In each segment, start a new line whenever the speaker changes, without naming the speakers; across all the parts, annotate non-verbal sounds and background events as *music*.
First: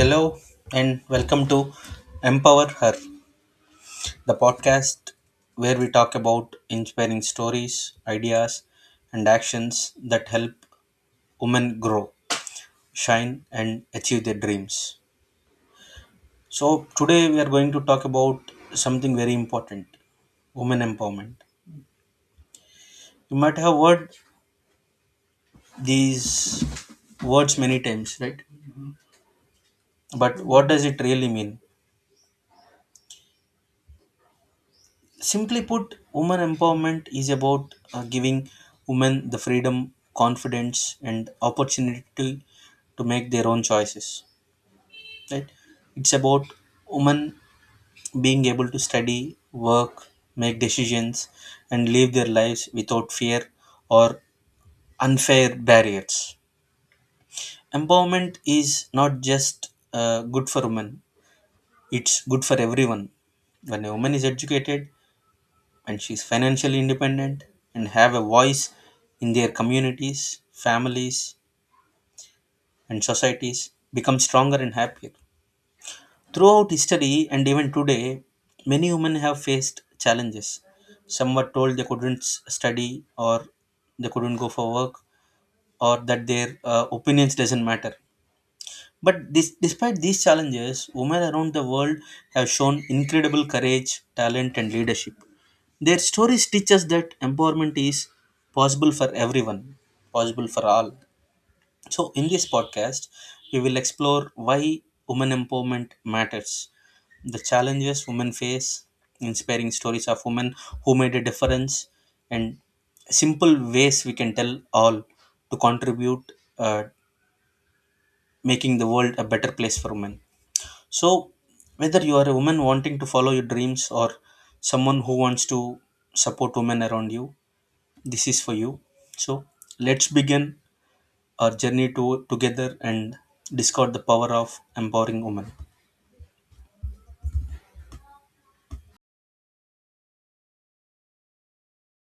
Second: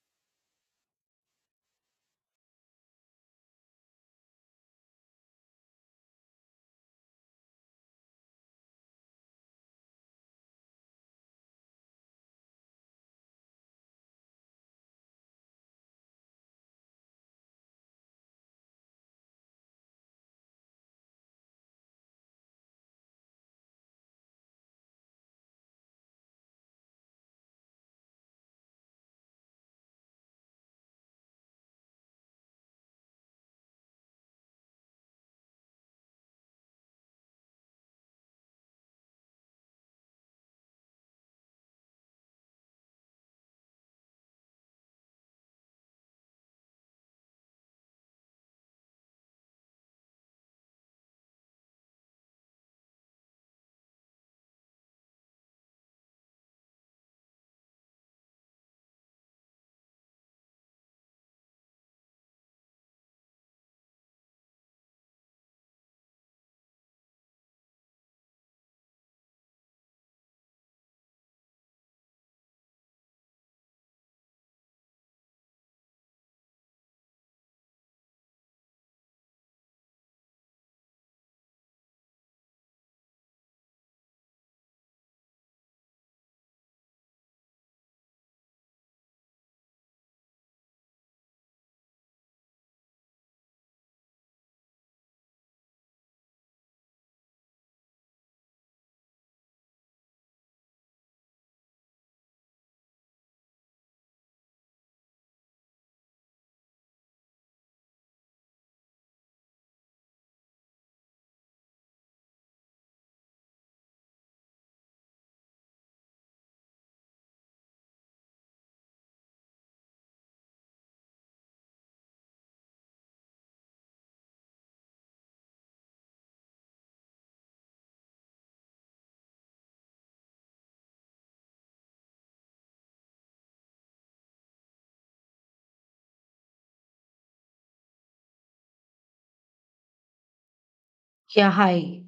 Hello and welcome to Empower Her, the podcast where we talk about inspiring stories, ideas, and actions that help women grow, shine, and achieve their dreams. So, today we are going to talk about something very important: women empowerment. You might have heard these words many times, right? But what does it really mean? Simply put, women empowerment is about giving women the freedom, confidence, and opportunity to make their own choices. Right? It's about women being able to study, work, make decisions, and live their lives without fear or unfair barriers. Empowerment is not just good for women; it's good for everyone. When a woman is educated, and she's financially independent and have a voice in their communities, families, and societies become stronger and happier. Throughout history and even today, many women have faced challenges. Some were told they couldn't study or they couldn't go for work or that their opinions doesn't matter. Despite these challenges, women around the world have shown incredible courage, talent, and leadership. Their stories teach us that empowerment is possible for everyone, possible for all. So, in this podcast, we will explore why women empowerment matters, the challenges women face, inspiring stories of women who made a difference, and simple ways we can tell all to contribute, uh, making the world a better place for women. So, whether you are a woman wanting to follow your dreams or someone who wants to support women around you, this is for you. So, let's begin our together and discover the power of empowering women.
Yeah, hi.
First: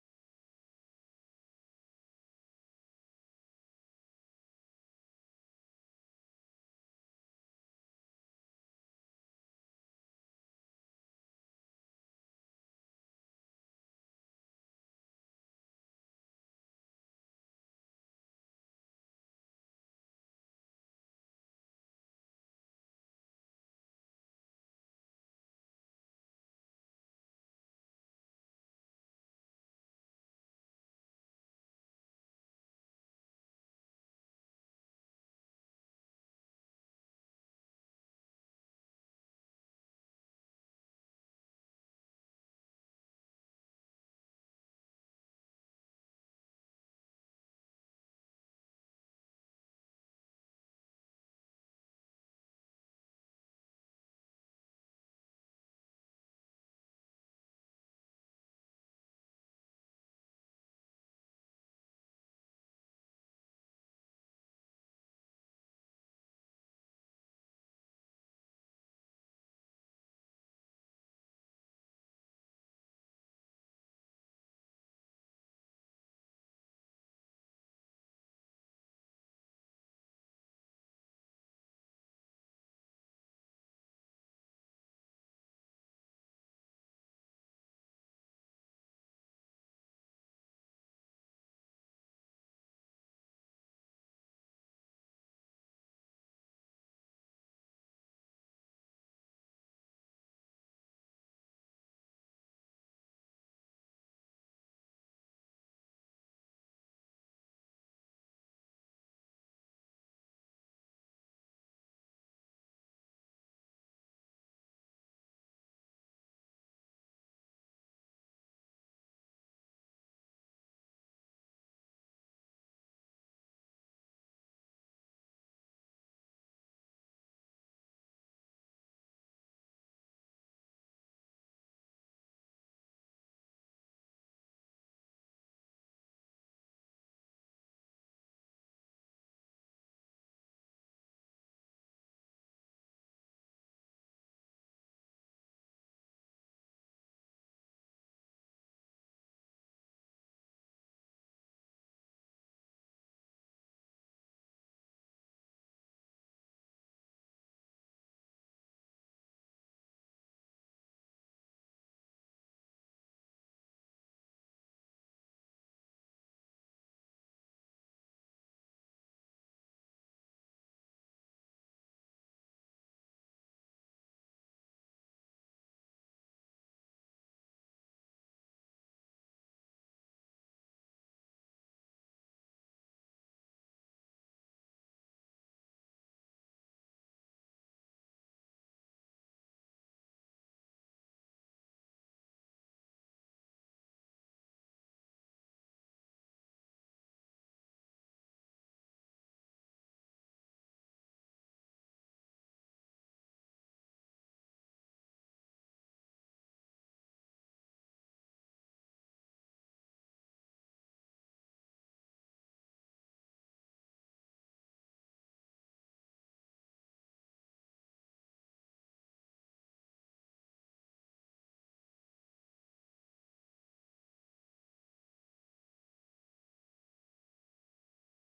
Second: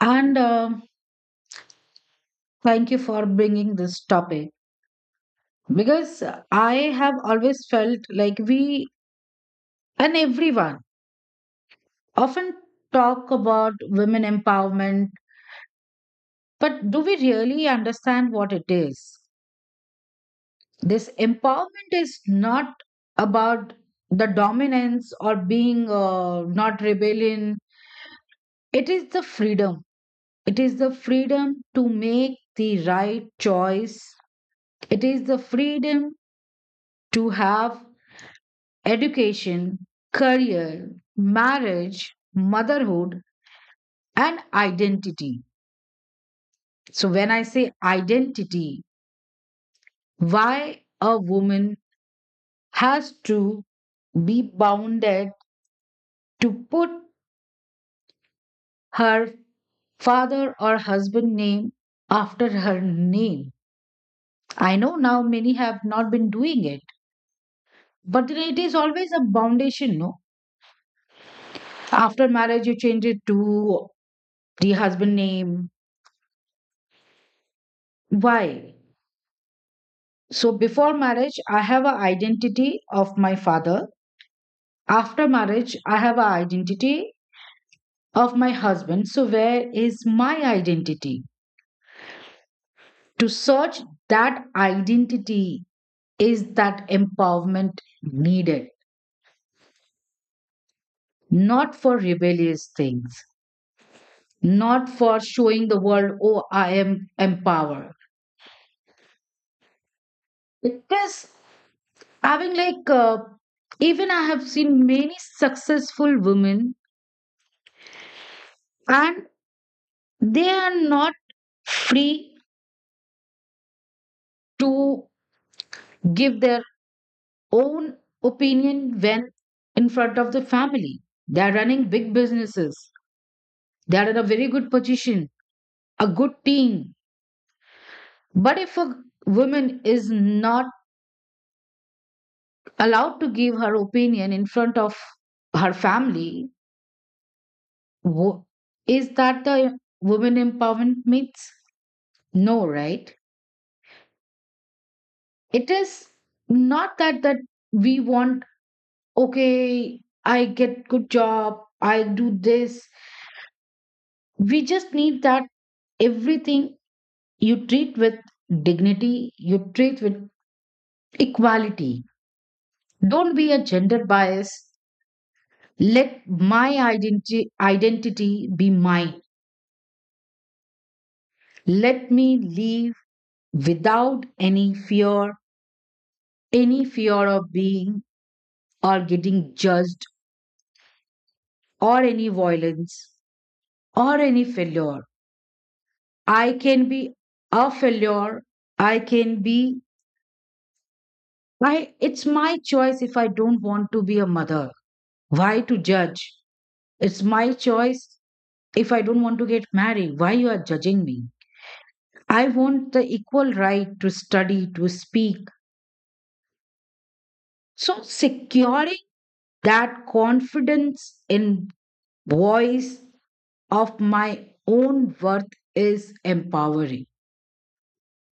And thank you for bringing this topic because I have always felt like we and everyone often talk about women empowerment, but do we really understand what it is? This empowerment is not about the dominance or being not rebellion, it is the freedom. It is the freedom to make the right choice. It is the freedom to have education, career, marriage, motherhood, and identity. So, when I say identity, why a woman has to be bounded to put her father or husband name after her name. I know now many have not been doing it, but then it is always a foundation, no? After marriage, you change it to the husband name. Why? So before marriage, I have an identity of my father. After marriage, I have an identity of my husband. So where is my identity? To search that identity is that empowerment needed, not for rebellious things, not for showing the world, oh, I am empowered. It is having like, even I have seen many successful women and they are not free to give their own opinion when in front of the family. They are running big businesses, they are in a very good position, a good team. But if a woman is not allowed to give her opinion in front of her family, wo- is that the woman empowerment means? No, right? It is not that we want, okay, I get good job, I do this. We just need that everything you treat with dignity, you treat with equality. Don't be a gender bias. Let my identity be mine. Let me live without any fear, any fear of being or getting judged or any violence or any failure. I can be a failure. I can be I it's my choice if I don't want to be a mother. Why to judge? It's my choice. If I don't want to get married, why you are judging me? I want the equal right to study, to speak. So securing that confidence in voice of my own worth is empowering,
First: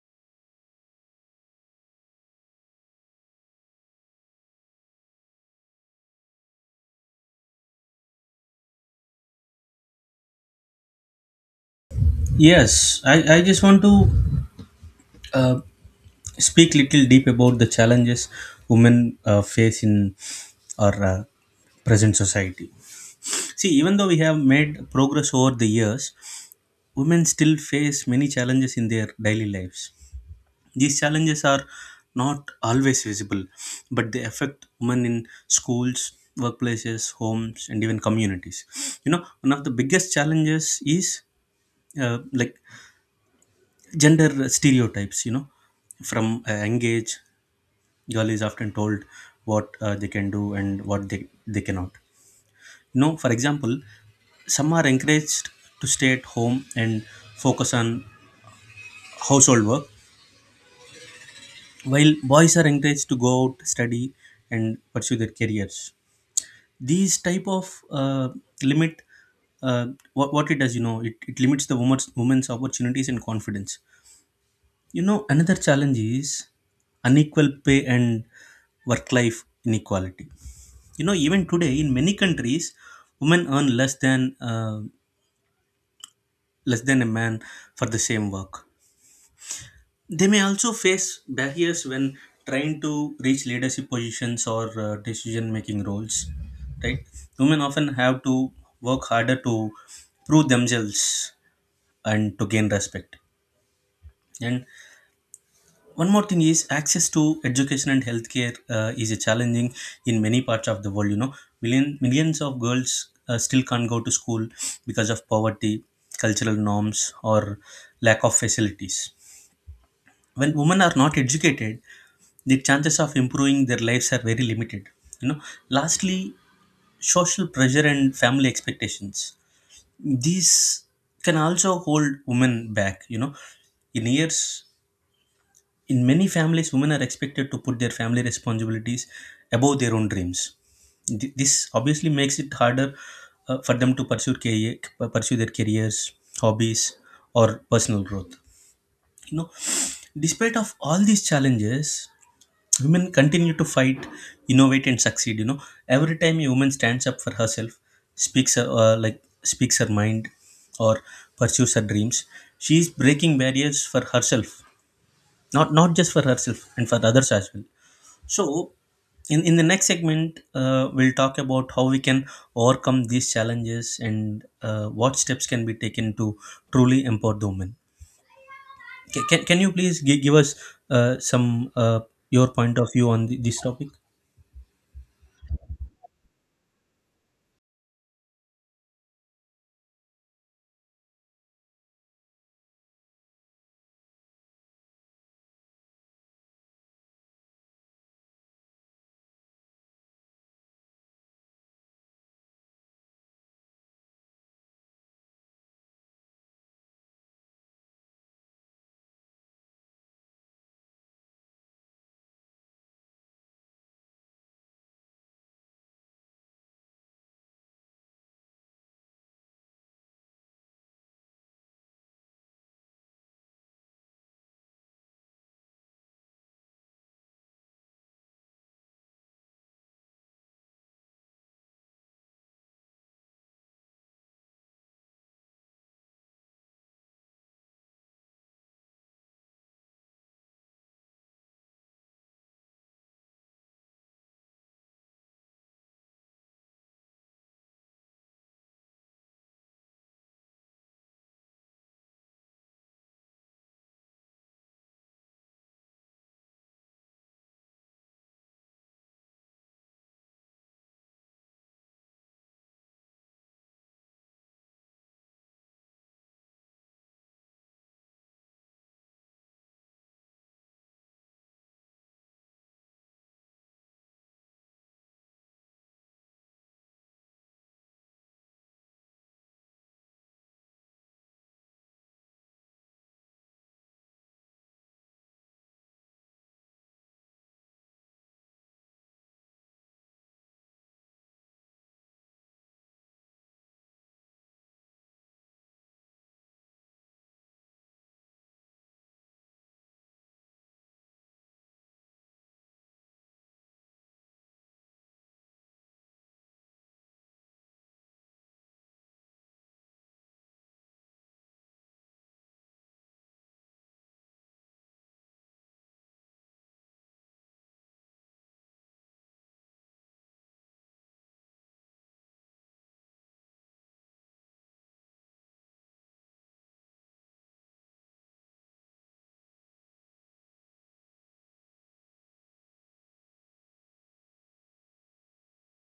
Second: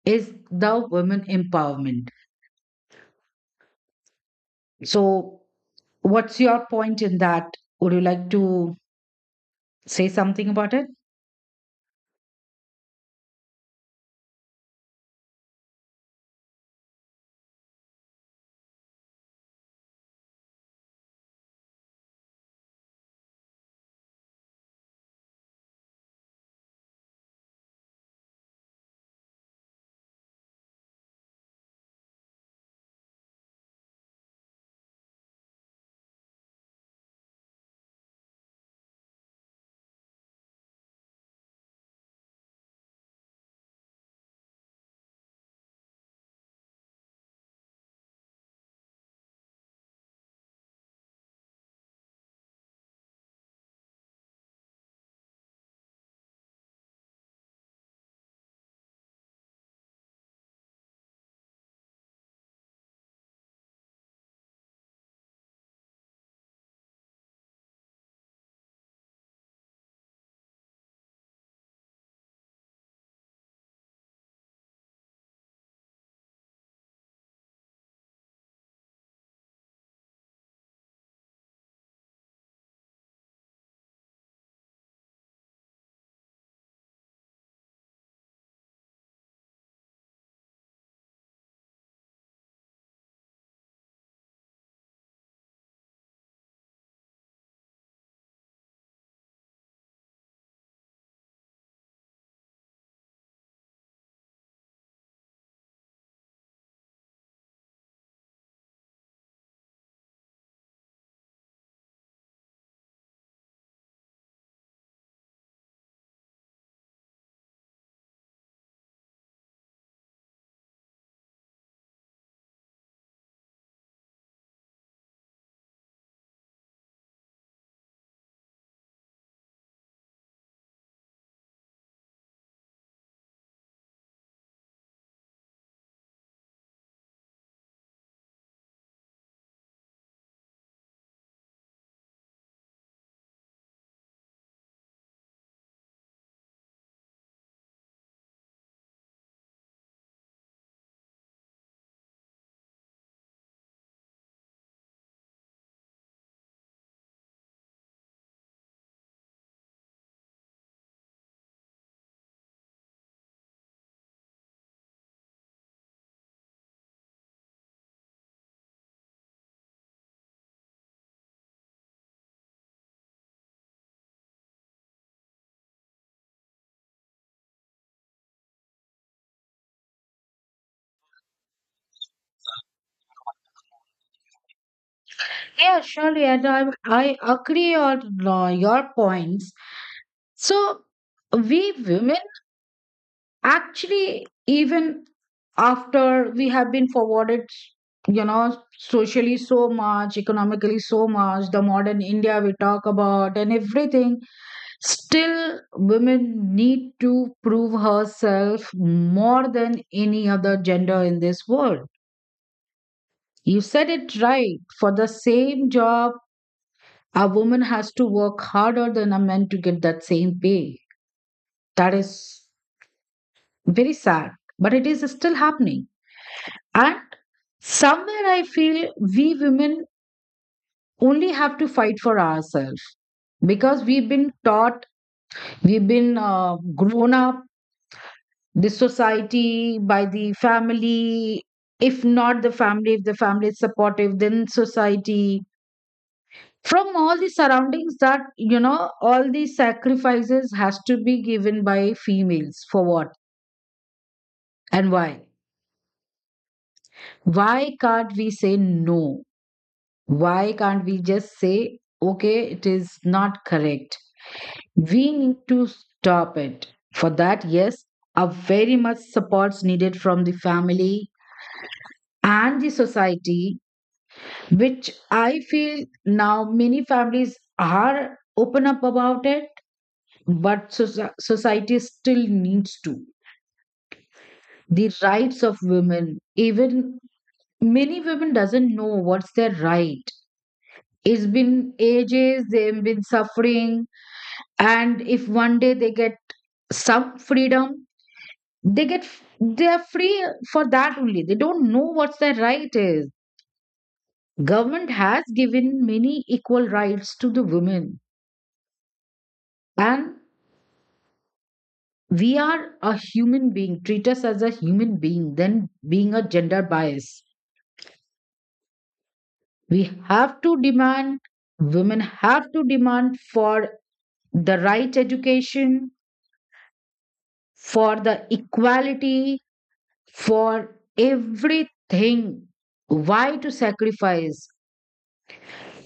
is the women empowerment. So what's your point in that? Would you like to say something about it?
Yes, I just want to uh, speak little deep about the challenges women face in our present society. See, even though we have made progress over the years, women still face many challenges in their daily lives. These challenges are not always visible, but they affect women in schools, workplaces, homes, and even communities. You know, one of the biggest challenges is uh, like gender stereotypes. You know, from a young age, girl is often told what they can do and what they cannot. You know, for example, some are encouraged to stay at home and focus on household work, while boys are encouraged to go out, study and pursue their careers. These type of limit, uh, what it does, you know, it limits the woman's opportunities and confidence. You know, another challenge is unequal pay and work life inequality. You know, even today in many countries women earn less than, less than a man for the same work. They may also face barriers when trying to reach leadership positions or decision making roles, right? Women often have to work harder to prove themselves and to gain respect. And one more thing is access to education and healthcare is a challenging in many parts of the world. You know, millions of girls still can't go to school because of poverty, cultural norms, or lack of facilities. When women are not educated, the chances of improving their lives are very limited. You know, lastly, social pressure and family expectations, these can also hold women back. You know, in years, in many families women are expected to put their family responsibilities above their own dreams. This obviously makes it harder for them to pursue their careers, hobbies, or personal growth. You know, despite of all these challenges, women continue to fight, innovate, and succeed. You know, every time a woman stands up for herself, speaks her, speaks her mind, or pursues her dreams, she is breaking barriers for herself, not just for herself and for others as well. So, in the next segment, we'll talk about how we can overcome these challenges and what steps can be taken to truly empower the women. Can you please give us some your point of view on this topic?
Yeah, surely. And I agree on your points. So we women actually even after we have been forwarded, you know, socially so much, economically so much, the modern India we talk about and everything, still women need to prove herself more than any other gender in this world. You said it right, for the same job a woman has to work harder than a man to get that same pay. That is very sad, but it is still happening. And somewhere I feel we women only have to fight for ourselves because we've been taught, we've been grown up, the society, by the family. If not the family, if the family is supportive, then society. From all the surroundings that, you know, all these sacrifices has to be given by females, for what and why? Why can't we say no? Why can't we just say, okay, it is not correct? We need to stop it. For that, yes, a very much support's needed from the family and the society, which I feel now many families are open up about it, but society still needs to. The rights of women, even many women doesn't know what's their right. It's been ages, they've been suffering, and if one day they get some freedom, they get they are free. For that only, they don't know what their right is. Government has given many equal rights to the women, and we are a human being, treat us as a human being then being a gender bias. We have to demand, women have to demand for the right education, for the equality, for everything. Why to sacrifice?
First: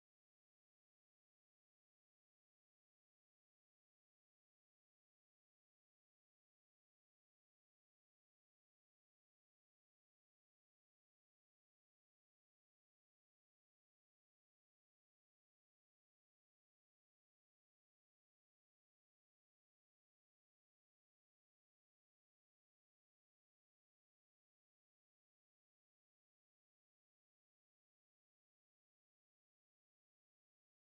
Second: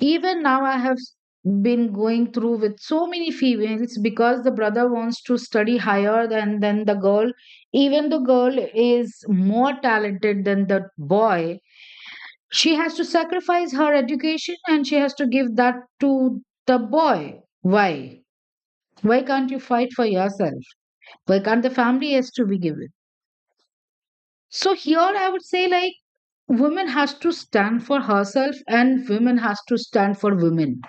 Even now, I have been going through with so many females because the brother wants to study higher than the girl. Even the girl is more talented than the boy. She has to sacrifice her education and she has to give that to the boy. Why? Why can't you fight for yourself? Why can't the family has to be given? So here I would say like women has to stand for herself and women has to stand for women.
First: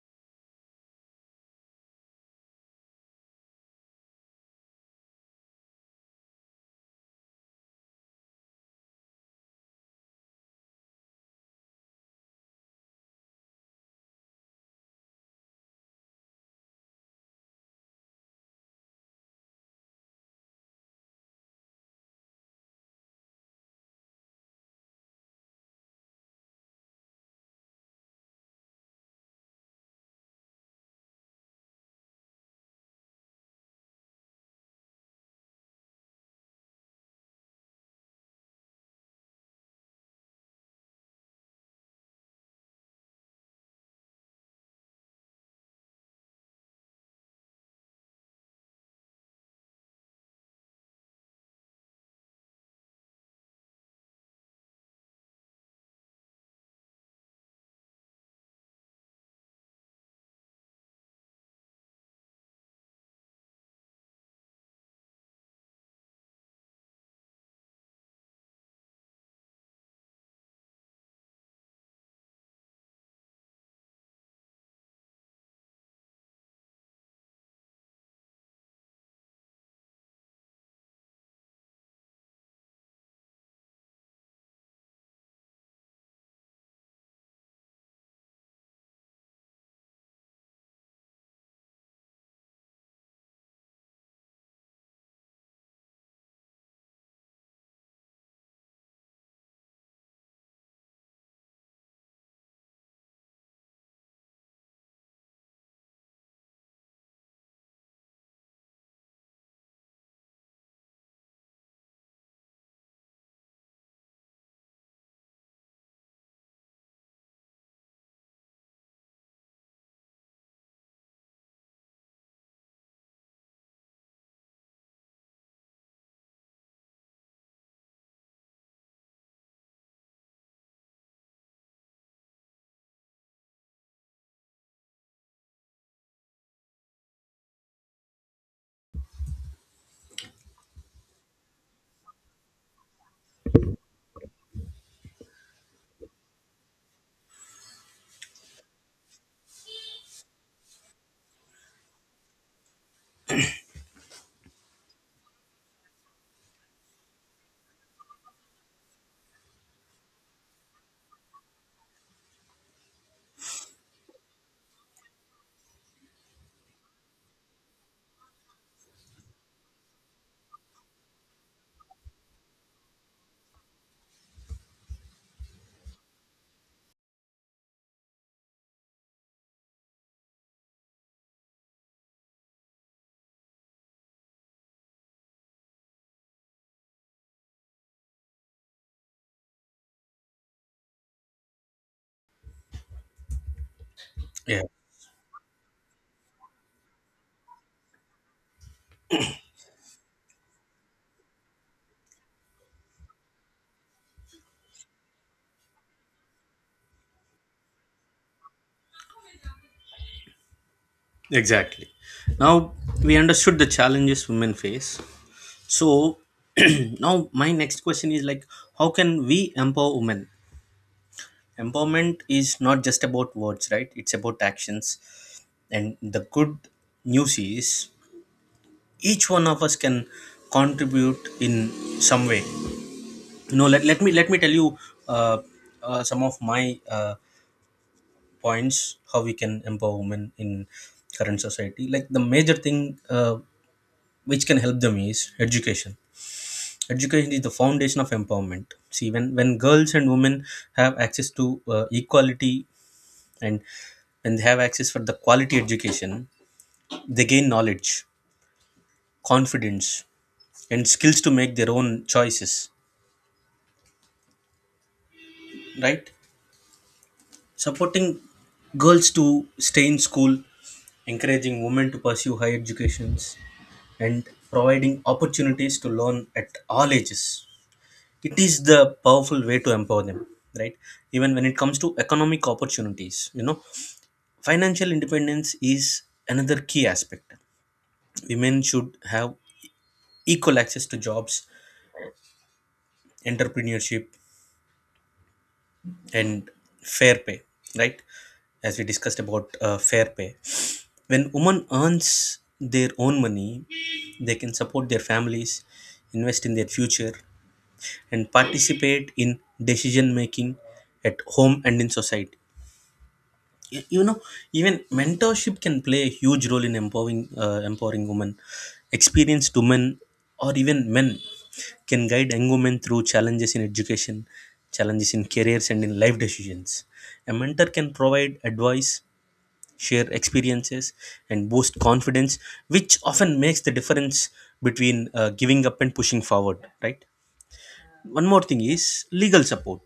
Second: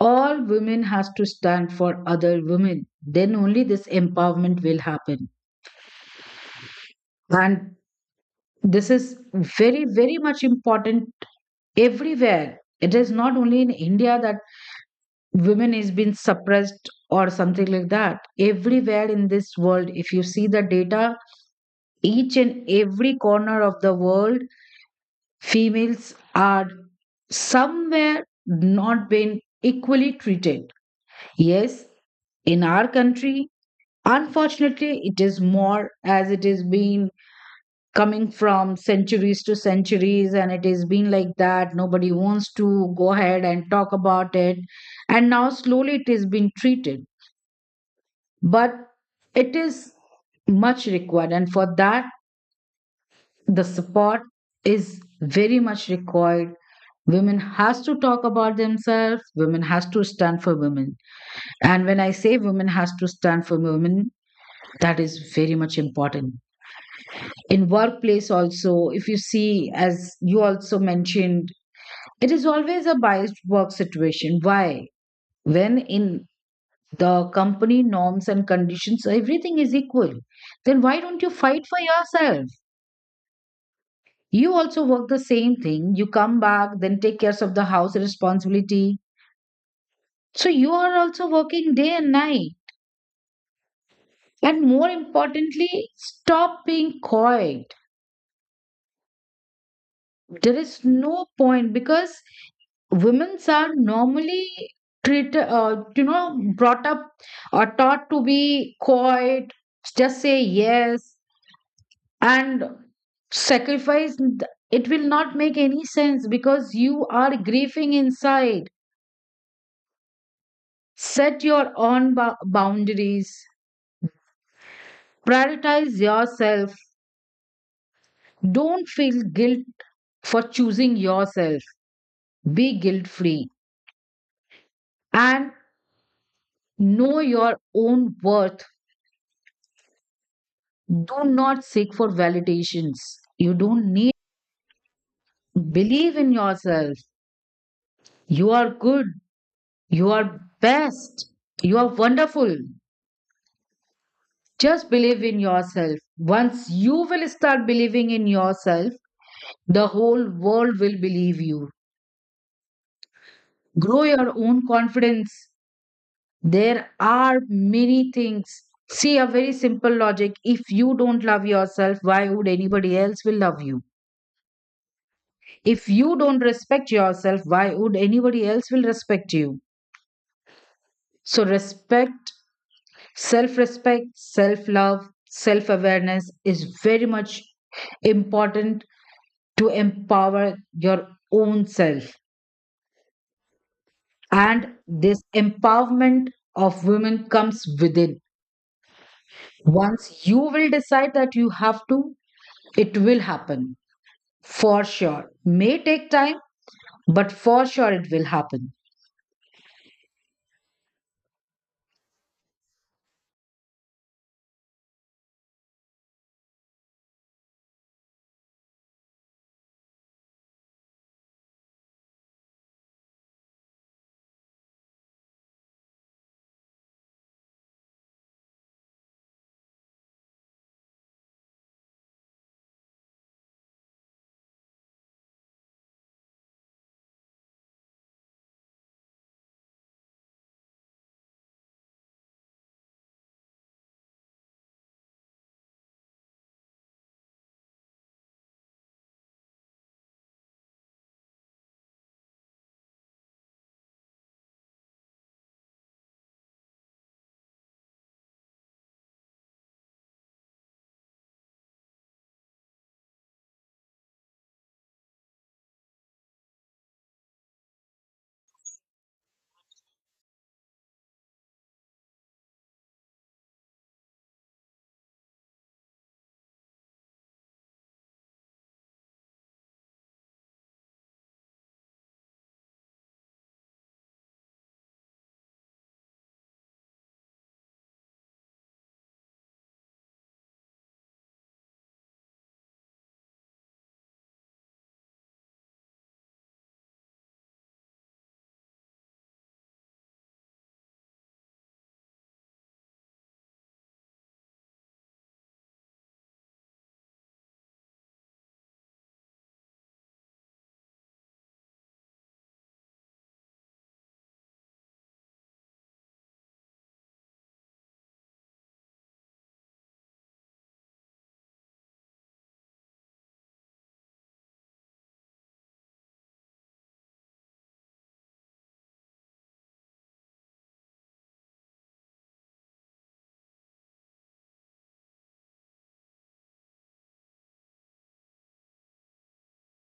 All women has to stand for other women. Then only this empowerment will happen. And this is very, very much important everywhere. It is not only in India that women is being suppressed or something like that. Everywhere in this world, if you see the data, each and every corner of the world, females are somewhere not been equally treated. Yes, in our country, unfortunately, it is more as it is been coming from centuries to centuries, and it has been like that. Nobody wants to go ahead and talk about it, and now slowly it is being treated, but it is much required, and for that, the support is very much required. Women has to talk about themselves, women has to stand for women. And when I say women has to stand for women, that is very much important. In workplace also, if you see, as you also mentioned, it is always a biased work situation. Why, when in the company norms and conditions everything is equal, then why don't you fight for yourself? You also work the same thing. You come back, then take care of the house responsibility. So you are also working day and night. And more importantly, stop being coy. There is no point, because women are normally treated, you know, brought up or taught to be coy, just say yes and sacrifice. It will not make any sense because you are grieving inside. Set your own boundaries. Prioritize yourself. Don't feel guilt for choosing yourself. Be guilt free and know your own worth. Do not seek for validations. You don't need. Believe in yourself. You are good. You are best. You are wonderful. Just believe in yourself. Once you will start believing in yourself, the whole world will believe you. Grow your own confidence. There are many things. See, a very simple logic: if you don't love yourself, why would anybody else will love you? If you don't respect yourself, why would anybody else will respect you? So respect, self respect, self love, self awareness is very much important to empower your own self.
Yeah,
And this empowerment of women comes within. Once you will decide that you have to, it will happen for sure. May take time, but for sure it will happen.
exactly. Now we understood the challenges women face. So *clears throat* now my next question is like, how can we empower women? Empowerment is not just about words, right? It's about actions. And the good news is each one of us can contribute in some way. You know, let me tell you uh, some of my points how we can empower women in current society. Like, the major thing, uh, which can help them, is education. Education is the foundation of empowerment. See, when girls and women have access to equality, and when they have access for the quality education, they gain knowledge, confidence, and skills to make their own choices, right? Supporting girls to stay in school, encouraging women to pursue higher educations, and providing opportunities to learn at all ages. It is the powerful way to empower them, right? Even when it comes to economic opportunities, you know, financial independence is another key aspect. Women should have equal access to jobs, entrepreneurship, and fair pay, right? As we discussed about fair pay, when women earns their own money, they can support their families, invest in their future, and participate in decision making at home and in society. You know, even mentorship can play a huge role in empowering women. Experienced women, or even men, can guide young women through challenges in education, challenges in careers, and in life decisions. A mentor can provide advice, share experiences, and boost confidence, which often makes the difference between, giving up and pushing forward, right? One more thing is legal support.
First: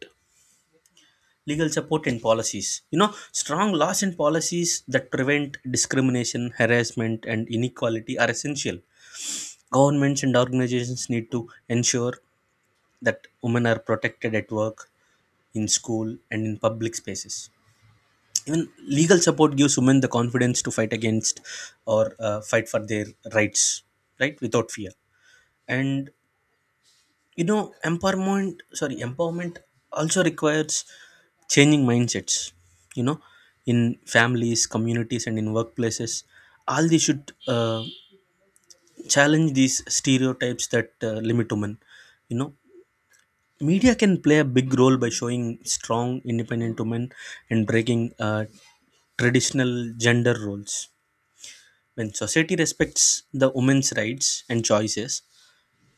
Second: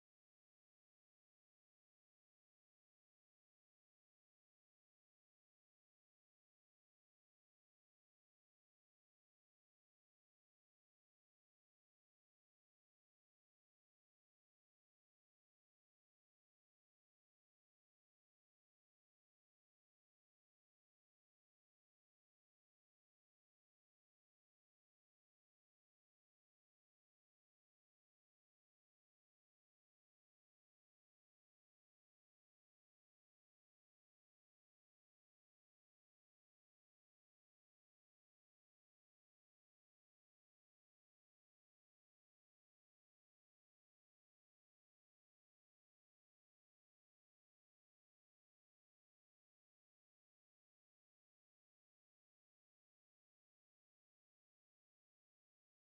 Legal support and policies. You know, strong laws and policies that prevent discrimination, harassment, and inequality are essential. Governments and organizations need to ensure that women are protected at work, in school, and in public spaces. Even legal support gives women the confidence to fight against, or fight for their rights, right, without fear. And you know, empowerment also requires changing mindsets, you know, in families, communities, and in workplaces. All these should challenge these stereotypes that limit women. You know, media can play a big role by showing strong independent women and breaking traditional gender roles. When society respects the women's rights and choices,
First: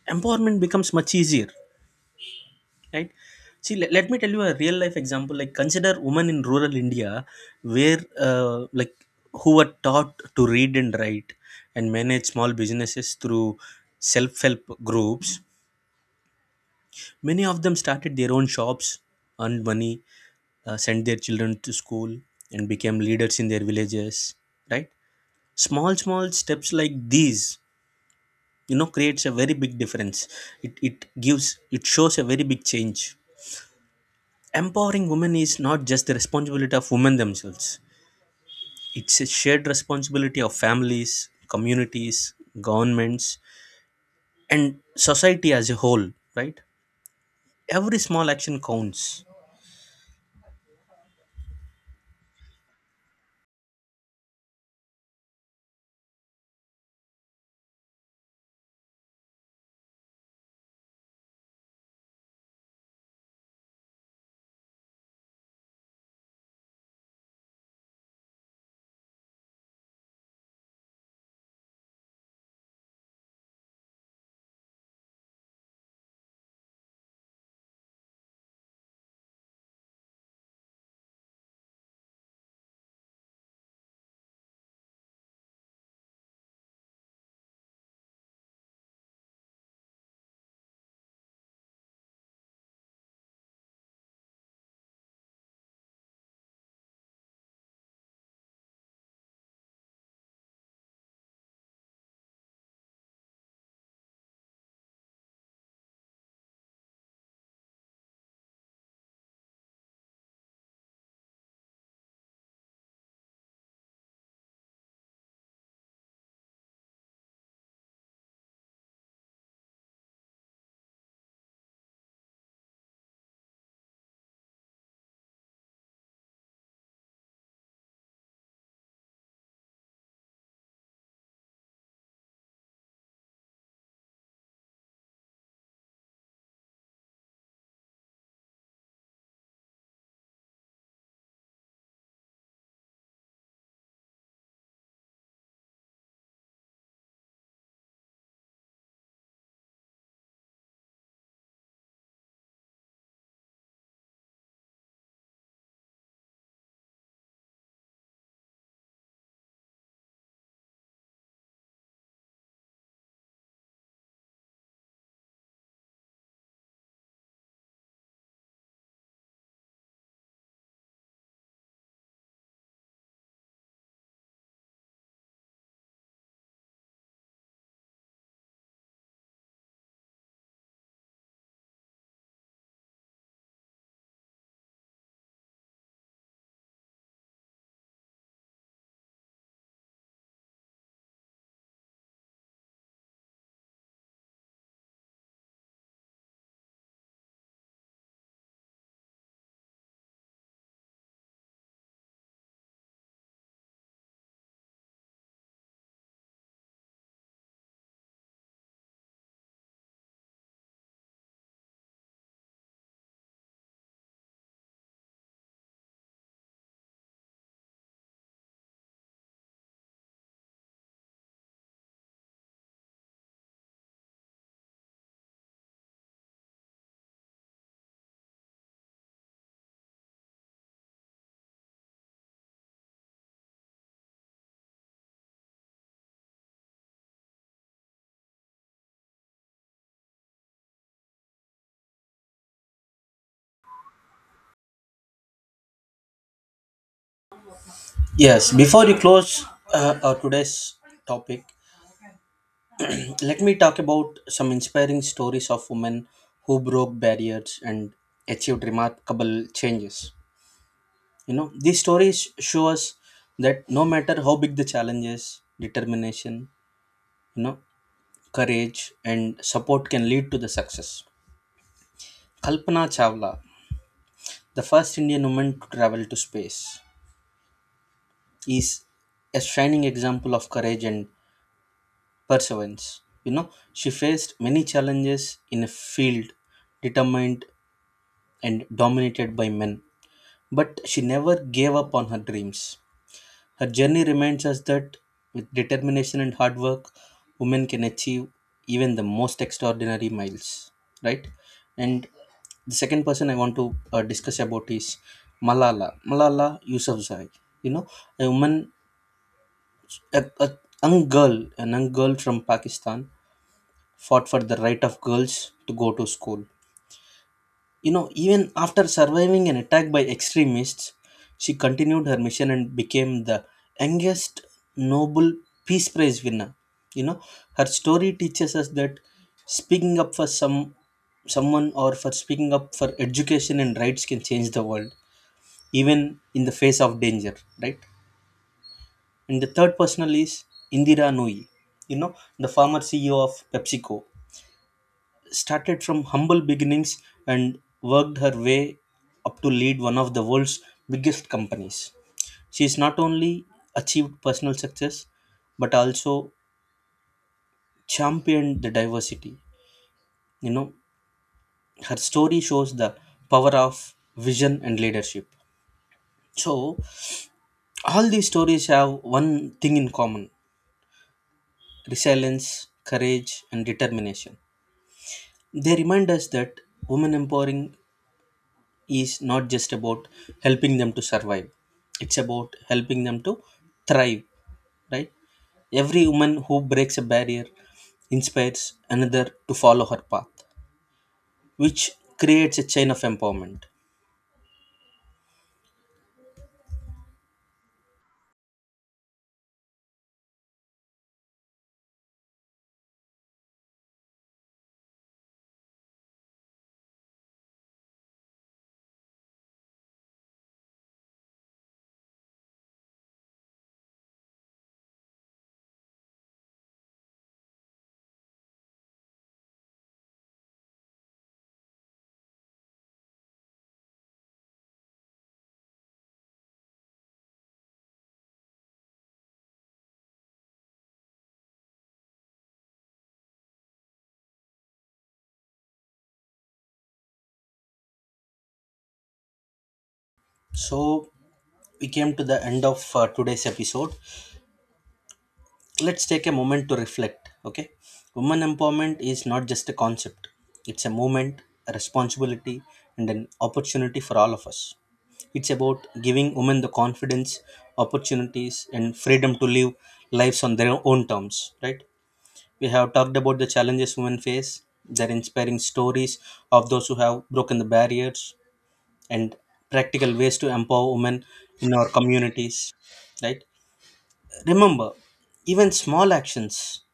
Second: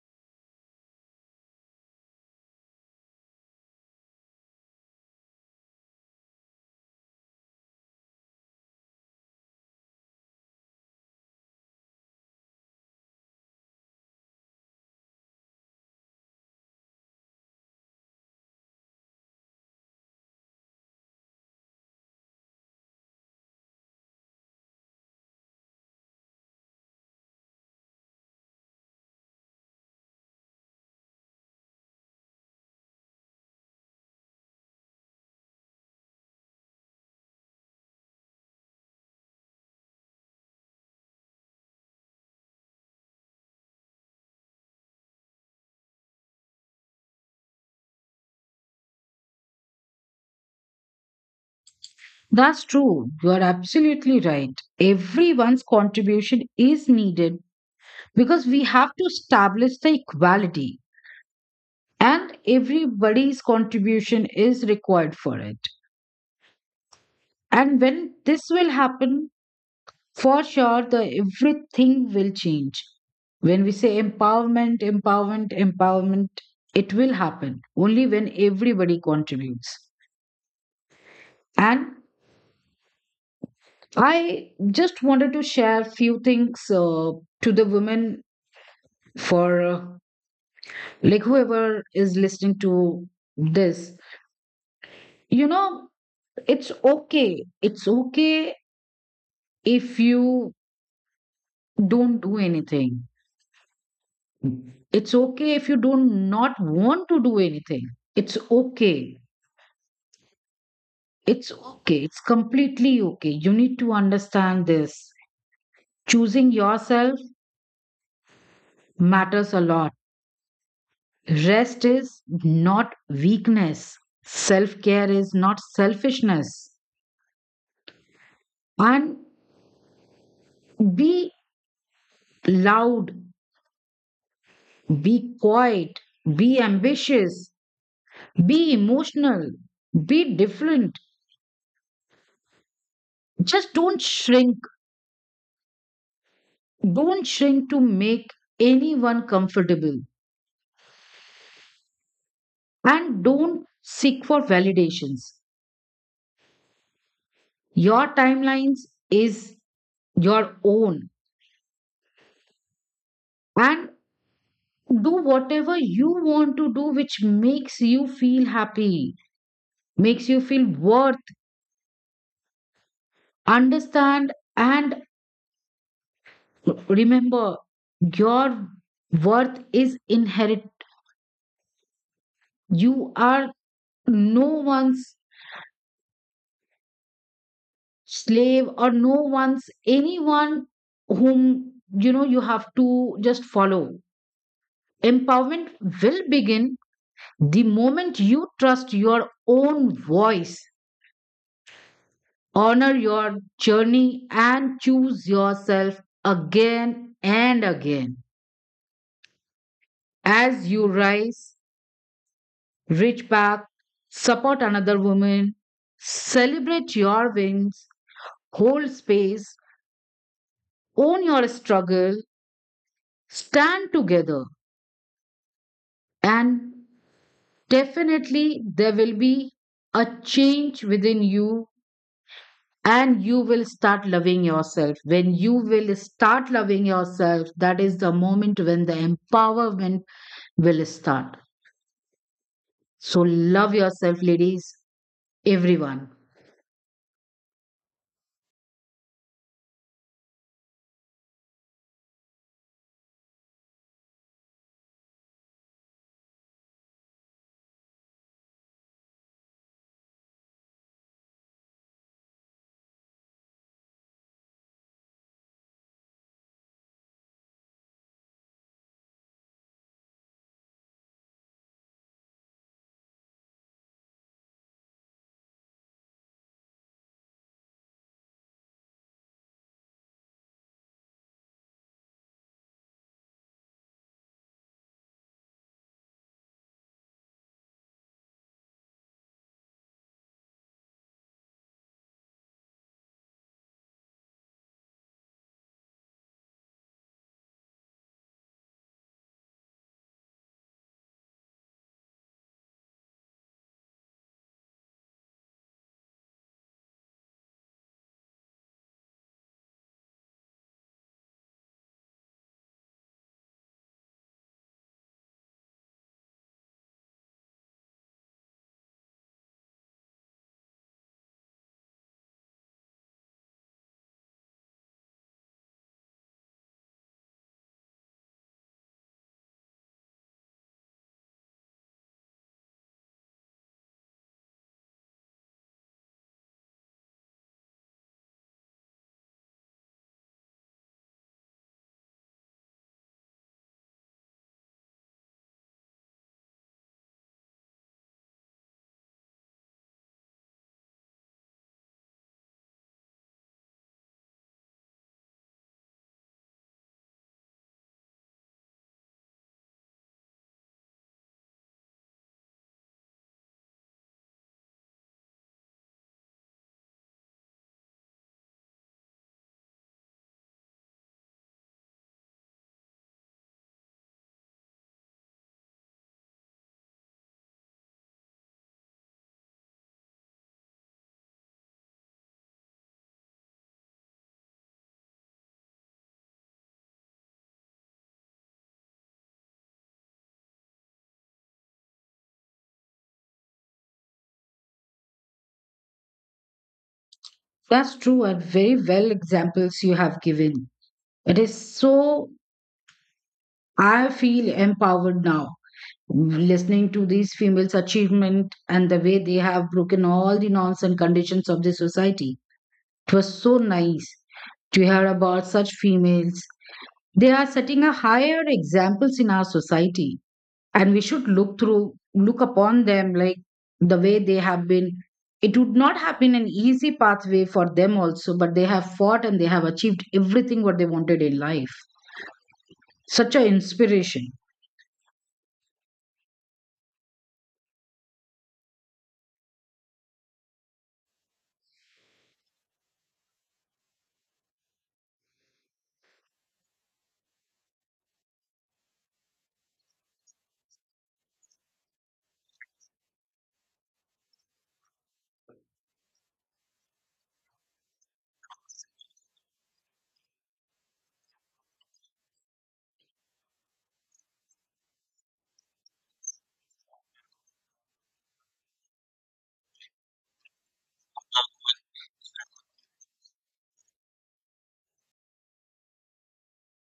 empowerment becomes much easier, right? See, let me tell you a real life example. Like, consider women in rural India, where who were taught to read and write and manage small businesses through self-help groups. Many of them started their own shops, earned money, sent their children to school, and became leaders in their villages, right? Small small steps like these, you know, creates a very big difference. It, it gives it shows a very big change. Empowering women is not just the responsibility of women themselves, it's a shared responsibility of families, communities, governments, and society as a whole, right? Every small action counts.
That's true. You are absolutely right. Everyone's contribution is needed because we have to establish the equality, and everybody's contribution is required for it. And when this will happen, for sure, the everything will change. When we say empowerment, empowerment, empowerment, it will happen only when everybody contributes. And I just wanted to share few things to the women for like whoever is listening to this. You know, it's okay. It's okay if you don't do anything. It's okay if you do not want to do anything. It's okay. It's okay. It's completely okay. You need to understand this. Choosing yourself matters a lot. Rest is not weakness. Self care is not selfishness. And be loud, be quiet, be ambitious, be emotional, be different. Just don't shrink. Don't shrink to make anyone comfortable, and don't seek for validations. Your timelines is your own, and do whatever you want to do, which makes you feel happy, makes you feel worth, understand, and remember your worth is inherent. You are no one's slave or no one's anyone whom, you know, you have to just follow. Empowerment will begin the moment you trust your own voice, honor your journey, and choose yourself again and again. As you rise, reach back, support another woman, celebrate your wins, hold space, own your struggle, stand together, and definitely there will be a change within you. And you will start loving yourself. When you will start loving yourself, that is the moment when the empowerment will start. So love yourself, ladies, everyone.
Yes, before you close our today's topic, let me talk about some inspiring stories of women who broke barriers and achieved remarkable changes. You know, these stories show us that no matter how big the challenge is, determination, you know, courage, and support can lead to the success. Kalpana Chawla, the first Indian woman to travel to space, is a shining example of courage and perseverance. You know, she faced many challenges in a field determined and dominated by men, but she never gave up on her dreams. Her journey reminds us that with determination and hard work, women can achieve even the most extraordinary miles, right? And the second person I want to discuss about is Malala Yousafzai. You know, a woman, a, a a young girl from Pakistan, fought for the right of girls to go to school. You know, even after surviving an attack by extremists, she continued her mission and became the youngest Nobel Peace Prize winner. You know, her story teaches us that speaking up for someone, or for speaking up for education and rights, can change the world, even in the face of danger, right? And the third personal is Indira Nui, you know, the former CEO of PepsiCo, started from humble beginnings and worked her way up to lead one of the world's biggest companies. She has not only achieved personal success, but also championed the diversity. You know, her story shows the power of vision and leadership. So, all these stories have one thing in common: resilience, courage, and determination. They remind us that women empowering is not just about helping them to survive, it's about helping them to thrive, right? Every woman who breaks a barrier inspires another to follow her path, which creates a chain of empowerment.
That's true, and very well examples you have given. It is so, I feel empowered now, listening to these females achievement and the way they have broken all the norms and conditions of the society. It was so nice to hear about such females. They are setting a higher examples in our society, and we should look through, look upon them like the way they have been. It would not have been an easy pathway for them also, but they have fought and they have achieved everything what they wanted in life. Such an inspiration.
So, we came to the end of today's episode. Let's take a moment to reflect, okay? Women empowerment is not just a concept, it's a movement, a responsibility, and an opportunity for all of us. It's about giving women the confidence, opportunities, and freedom to live lives on their own terms, right? We have talked about the challenges women face, their inspiring stories of those who have broken the barriers, and practical ways to empower women in our communities, right? Remember, even small actions,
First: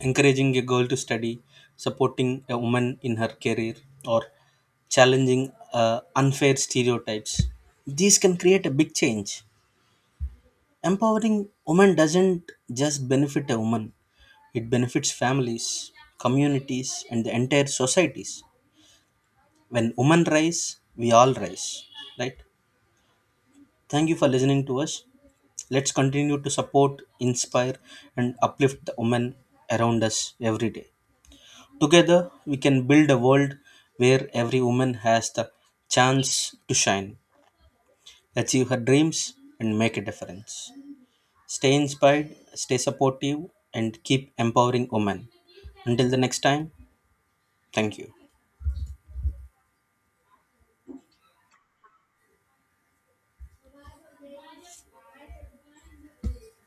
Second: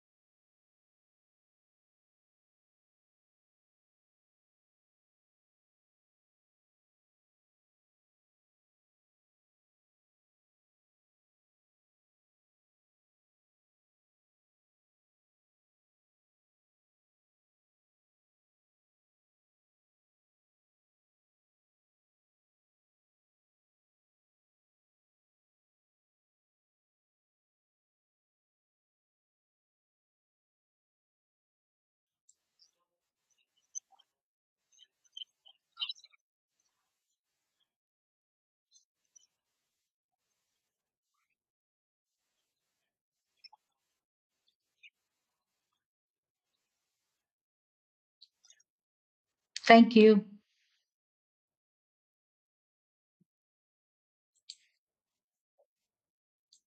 encouraging a girl to study, supporting a woman in her career, or challenging unfair stereotypes, these can create a big change. Empowering women doesn't just benefit a woman, it benefits families, communities, and the entire societies. When women rise, we all rise. Right? Thank you for listening to us. Let's continue to support, inspire, and uplift the women around us every day. Together, we can build a world where every woman has the chance to shine, achieve her dreams, and make a difference. Stay inspired, stay supportive, and keep empowering women. Until the next time, thank you.
Thank you.